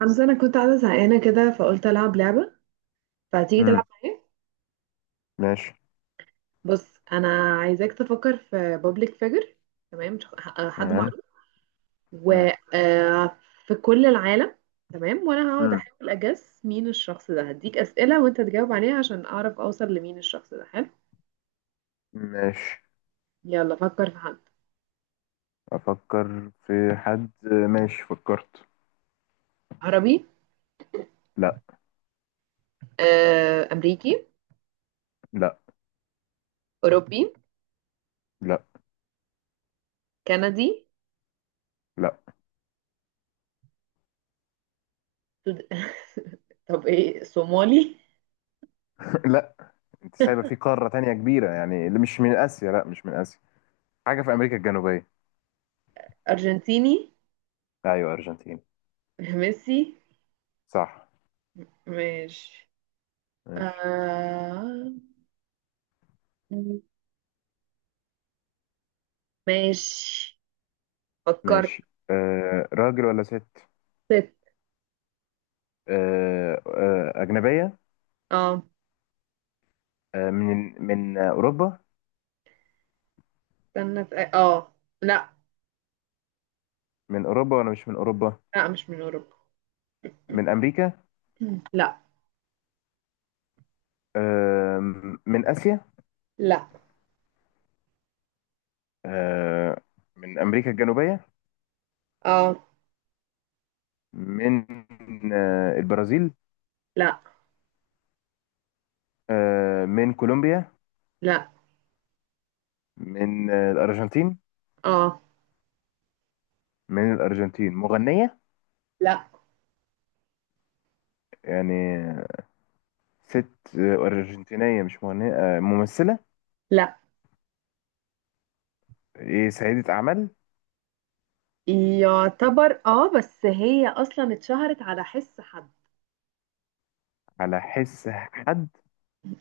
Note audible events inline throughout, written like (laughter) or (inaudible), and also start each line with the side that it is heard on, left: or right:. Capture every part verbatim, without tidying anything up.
right: حمزة، أنا كنت قاعدة زهقانة كده فقلت ألعب لعبة، فتيجي
left: امم.
right: تلعب معايا؟
left: ماشي.
right: بص، أنا عايزاك تفكر في بابليك فيجر. تمام، شخ- ح- حد
left: تمام.
right: معروف
left: امم.
right: وفي كل العالم. تمام، وأنا هقعد
left: امم.
right: أحاول أجس مين الشخص ده، هديك أسئلة وأنت تجاوب عليها عشان أعرف أوصل لمين الشخص ده. حلو؟
left: ماشي.
right: يلا، فكر في حد.
left: افكر في حد. ماشي، فكرت.
right: عربي؟
left: لا.
right: آه، أمريكي؟
left: لا.
right: أوروبي؟
left: لا.
right: كندي؟
left: لا.
right: سود... (laughs) طب إيه، صومالي؟
left: (laughs) لا. انت سايبه في قاره تانية كبيره، يعني اللي مش من اسيا. لا مش من اسيا، حاجه في امريكا الجنوبيه.
right: أرجنتيني؟
left: ايوه، ارجنتين.
right: ميسي؟
left: صح.
right: ماشي.
left: ماشي.
right: آه... ماشي. فكرت.
left: ماشي. آه راجل ولا ست؟
right: ست.
left: آه آه، أجنبية؟
right: اه،
left: آه من من أوروبا؟
right: استنى في اه لا.
left: من أوروبا ولا مش من أوروبا؟
right: لا، مش من اوروبا.
left: من أمريكا؟
right: (clears throat) لا.
left: آه من آسيا؟
right: لا.
left: آه، من أمريكا الجنوبية؟
right: اه.
left: من آه، البرازيل؟
right: لا.
left: آه، من كولومبيا؟
right: لا.
left: من آه، الأرجنتين؟
right: اه.
left: من الأرجنتين، مغنية؟
right: لا.
left: يعني ست، آه، أرجنتينية مش مغنية، آه، ممثلة؟
right: لا.
left: إيه، سيدة أعمال؟
right: يعتبر اه، بس هي اصلا اتشهرت على حس حد.
left: على حس حد؟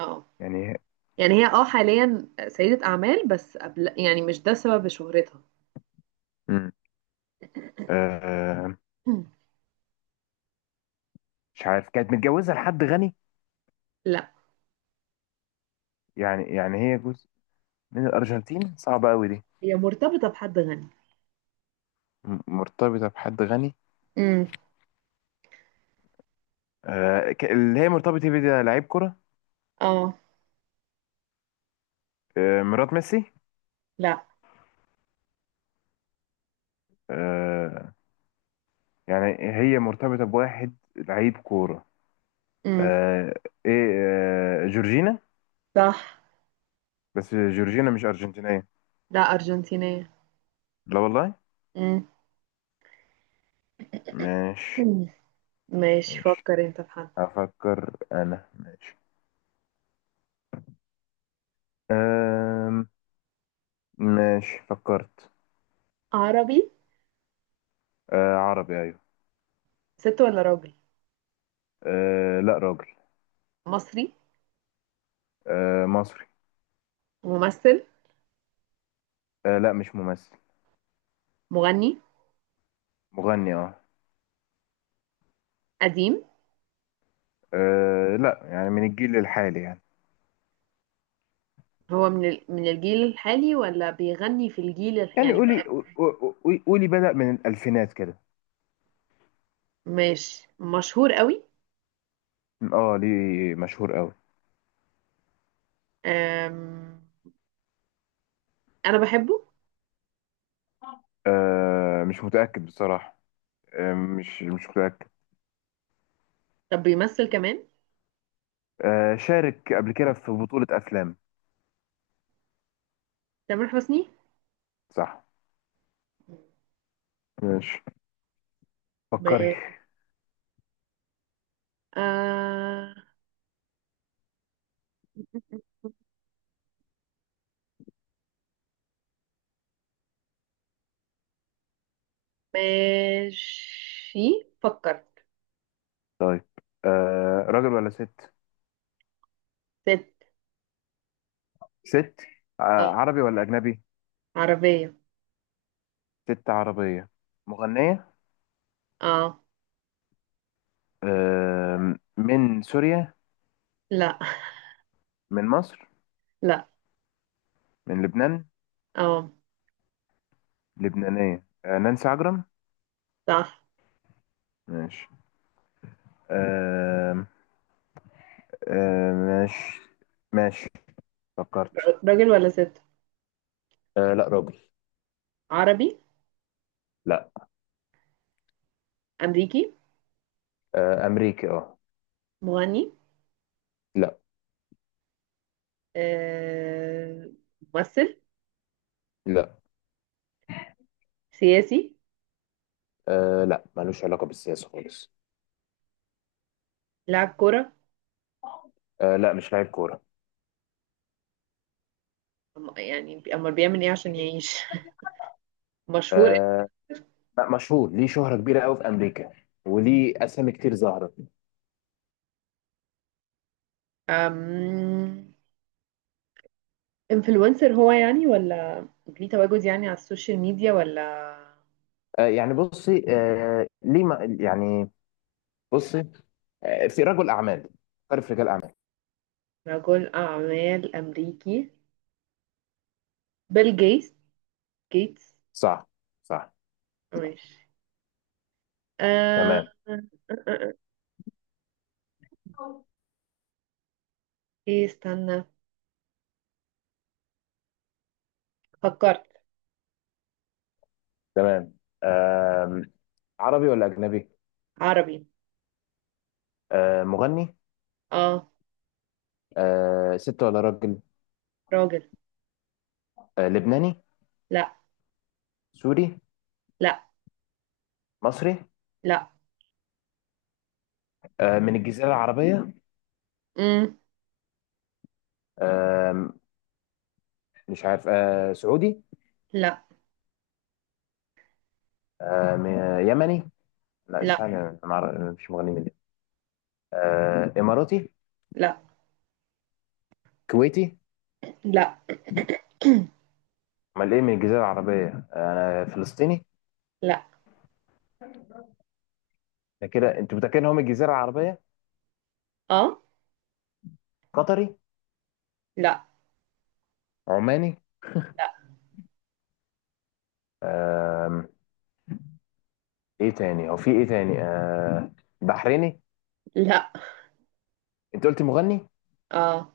right: اه.
left: يعني.
right: يعني هي اه حاليا سيدة اعمال، بس قبل يعني مش ده سبب شهرتها.
left: مم. آه،
right: (clears throat) مم.
left: مش عارف، كانت متجوزة لحد غني؟
right: لا.
left: يعني يعني هي جزء من الأرجنتين، صعبة أوي دي.
right: هي مرتبطة بحد غني.
left: م- مرتبطة بحد غني.
right: امم.
left: آه، ك- اللي هي مرتبطة بيه ده لعيب كرة؟
right: اه.
left: آه، مرات ميسي؟
right: لا.
left: آه يعني هي مرتبطة بواحد لعيب كورة.
right: امم.
left: آه، ايه، آه جورجينا؟
right: صح.
left: بس جورجينا مش أرجنتينية.
right: لا، ارجنتينية.
left: لا والله.
right: مم.
left: ماشي.
right: (clears throat) ماشي،
left: ماشي،
right: فكر انت في حد.
left: هفكر أنا، ماشي. آه ماشي، فكرت.
right: عربي؟
left: آه عربي، أيوه.
right: ست ولا راجل؟
left: آه لا، راجل.
right: مصري؟
left: آه مصري.
right: ممثل؟
left: آه لا، مش ممثل.
right: مغني.
left: مغني، اه.
right: قديم؟
left: آه، لا، يعني من الجيل الحالي يعني.
right: هو من ال... من الجيل الحالي ولا بيغني في الجيل ال...
left: يعني،
right: يعني
left: قولي
right: بقى؟
left: قولي قولي، بدأ من الألفينات كده.
right: ماشي. مشهور قوي؟
left: اه، ليه مشهور قوي؟
right: أم... انا بحبه.
left: آه مش متأكد بصراحة. آه مش مش متأكد.
right: طب بيمثل كمان؟
left: آه شارك قبل كده في بطولة أفلام.
right: تامر حسني؟
left: صح. ماشي.
right: ب...
left: فكري.
right: آه... ماشي، فكر.
left: طيب. آه راجل ولا ست؟
right: ست.
left: ست. آه
right: اه،
left: عربي ولا أجنبي؟
right: عربية.
left: ست عربية، مغنية؟
right: اه.
left: آه من سوريا؟
right: لا.
left: من مصر؟
right: (laughs) لا.
left: من لبنان؟
right: اه.
left: لبنانية، آه نانسي عجرم؟
right: صح.
left: ماشي. آه آه ماشي. ماشي، فكرت.
right: راجل ولا ست؟
left: آه لا، راجل.
right: عربي؟
left: لا.
right: أمريكي؟
left: آه أمريكي، اه.
right: مغني؟
left: لا.
right: آه، ممثل؟
left: لا.
right: سياسي؟
left: آه لا، ملوش علاقة بالسياسة خالص.
right: لاعب كرة؟
left: آه لا، مش لاعب كورة.
right: أم- يعني بي- أمال بيعمل إيه عشان يعيش؟ (laughs) مشهور؟
left: آه لا، مشهور ليه شهرة كبيرة قوي في أمريكا، وليه أسامي كتير ظاهرة.
right: أم... انفلونسر هو يعني، ولا ليه تواجد يعني على السوشيال ميديا، ولا؟
left: آه يعني بصي، آه ليه، ما يعني. بصي. آه في رجل أعمال. عارف رجال أعمال؟
right: رجل أعمال أمريكي. بيل جيتس. جيتس؟
left: صح. صح.
right: ماشي. آه...
left: تمام.
right: آه، آه، آه. إيه، استنى. فكرت.
left: تمام. آه عربي ولا أجنبي؟
right: عربي؟
left: آه مغني؟
right: اه.
left: آه ست ولا راجل؟
right: راجل.
left: آه لبناني؟
right: لا.
left: سوري؟
right: لا.
left: مصري؟
right: لا.
left: آه من الجزيرة العربية؟
right: مم.
left: آه مش عارف، آه سعودي؟
right: لا.
left: آه م- يمني؟ لا
right: لا.
left: استنى، انا ما أعرف- أنا مش مغني من اليمن. آه اماراتي؟
right: لا.
left: كويتي؟
right: لا.
left: امال ايه من الجزيره العربيه؟ انا، آه فلسطيني؟
right: لا
left: ده كده انتوا متاكدين هم الجزيره العربيه؟
right: اه.
left: قطري؟
right: لا.
left: عماني؟
right: لا.
left: آه ايه تاني، هو في ايه تاني؟ آه بحريني؟
right: لا.
left: انت قلت مغني
right: اه،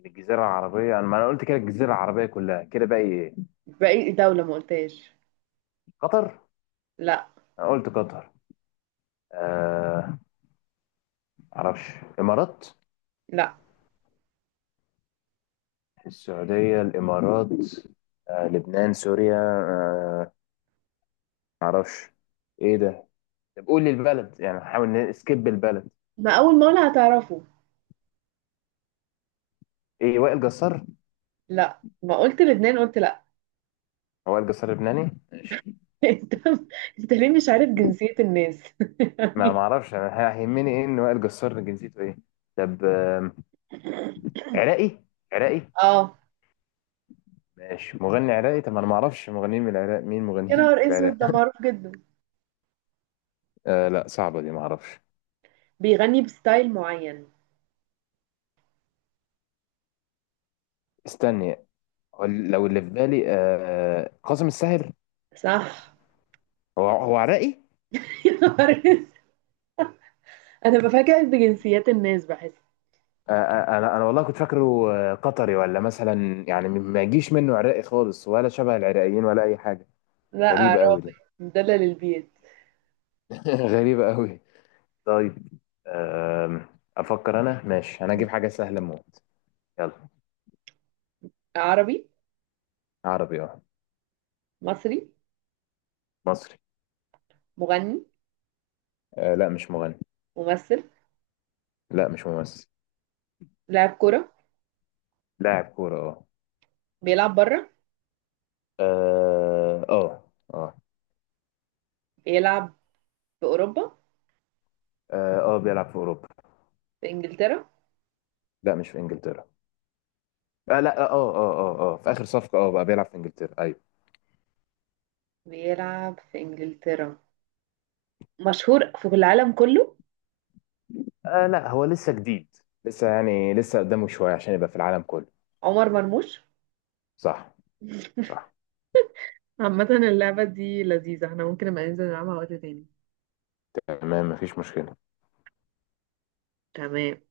left: من الجزيره العربيه، انا، ما انا قلت كده، الجزيره العربيه كلها كده، باقي ايه؟
right: باقي دولة ما قلتهاش.
left: قطر؟
right: لا.
left: انا قلت قطر. آه معرفش. امارات؟
right: لا.
left: السعوديه، الامارات، آه لبنان، سوريا، آه، معرفش. ايه ده؟ طب قول لي البلد، يعني حاول نسكيب البلد.
right: ما أول ما أقولها هتعرفه.
left: ايه، وائل جسار؟
right: لا، ما قلت لبنان قلت لا.
left: هو وائل جسار لبناني؟ ماشي.
right: (laughs) انت انت ليه مش عارف جنسية الناس؟ (laughs)
left: ما
right: يعني.
left: معرفش، انا هيهمني ايه ان وائل جسار جنسيته ايه؟ طب آم، عراقي؟ عراقي؟
right: اه.
left: ماشي، مغني عراقي، طب انا ما اعرفش مغنيين من العراق، مين
right: يا
left: مغنيين
right: نهار
left: في
right: اسود،
left: العراق؟
right: ده
left: (laughs)
right: معروف جدا!
left: آه لا، صعبه دي، ما اعرفش.
right: بيغني بستايل معين.
left: استني، هو لو اللي في بالي آه قاسم الساهر؟
right: صح.
left: هو هو عراقي؟
right: (laughs) يا نهار اسود! انا بفاجئ بجنسيات الناس، بحس.
left: آه آه، انا انا والله كنت فاكره آه، قطري، ولا مثلا يعني ما يجيش منه عراقي خالص، ولا شبه العراقيين، ولا اي حاجه.
right: لا،
left: غريبة أوي
right: عراقي.
left: دي.
right: مدلل البيت.
left: (laughs) غريبة أوي. طيب. أم، أفكر أنا، ماشي، أنا أجيب حاجة سهلة موت. يلا.
right: عربي؟
left: عربي، أه.
right: مصري؟
left: مصري.
right: مغني؟
left: أه لا، مش مغني.
right: ممثل؟
left: لا، مش ممثل.
right: لاعب كرة؟
left: لاعب كورة.
right: بيلعب بره؟
left: أه، أه. أه، أه.
right: بيلعب في أوروبا؟
left: أه، آه، بيلعب في أوروبا.
right: في إنجلترا؟
left: لا، مش في إنجلترا. أه، لا، أه، أه. أه، أه، في آخر صفقة أه بقى بيلعب في إنجلترا، أيوه.
right: بيلعب في إنجلترا. مشهور في العالم كله؟
left: أه، لا، هو لسه جديد. لسه يعني لسه قدامه شوية عشان يبقى في العالم كله.
right: عمر مرموش؟
left: صح. صح.
right: عامة، اللعبة دي لذيذة، احنا ممكن نبقى ننزل نلعبها وقت تاني.
left: تمام، مفيش مشكلة.
right: تمام.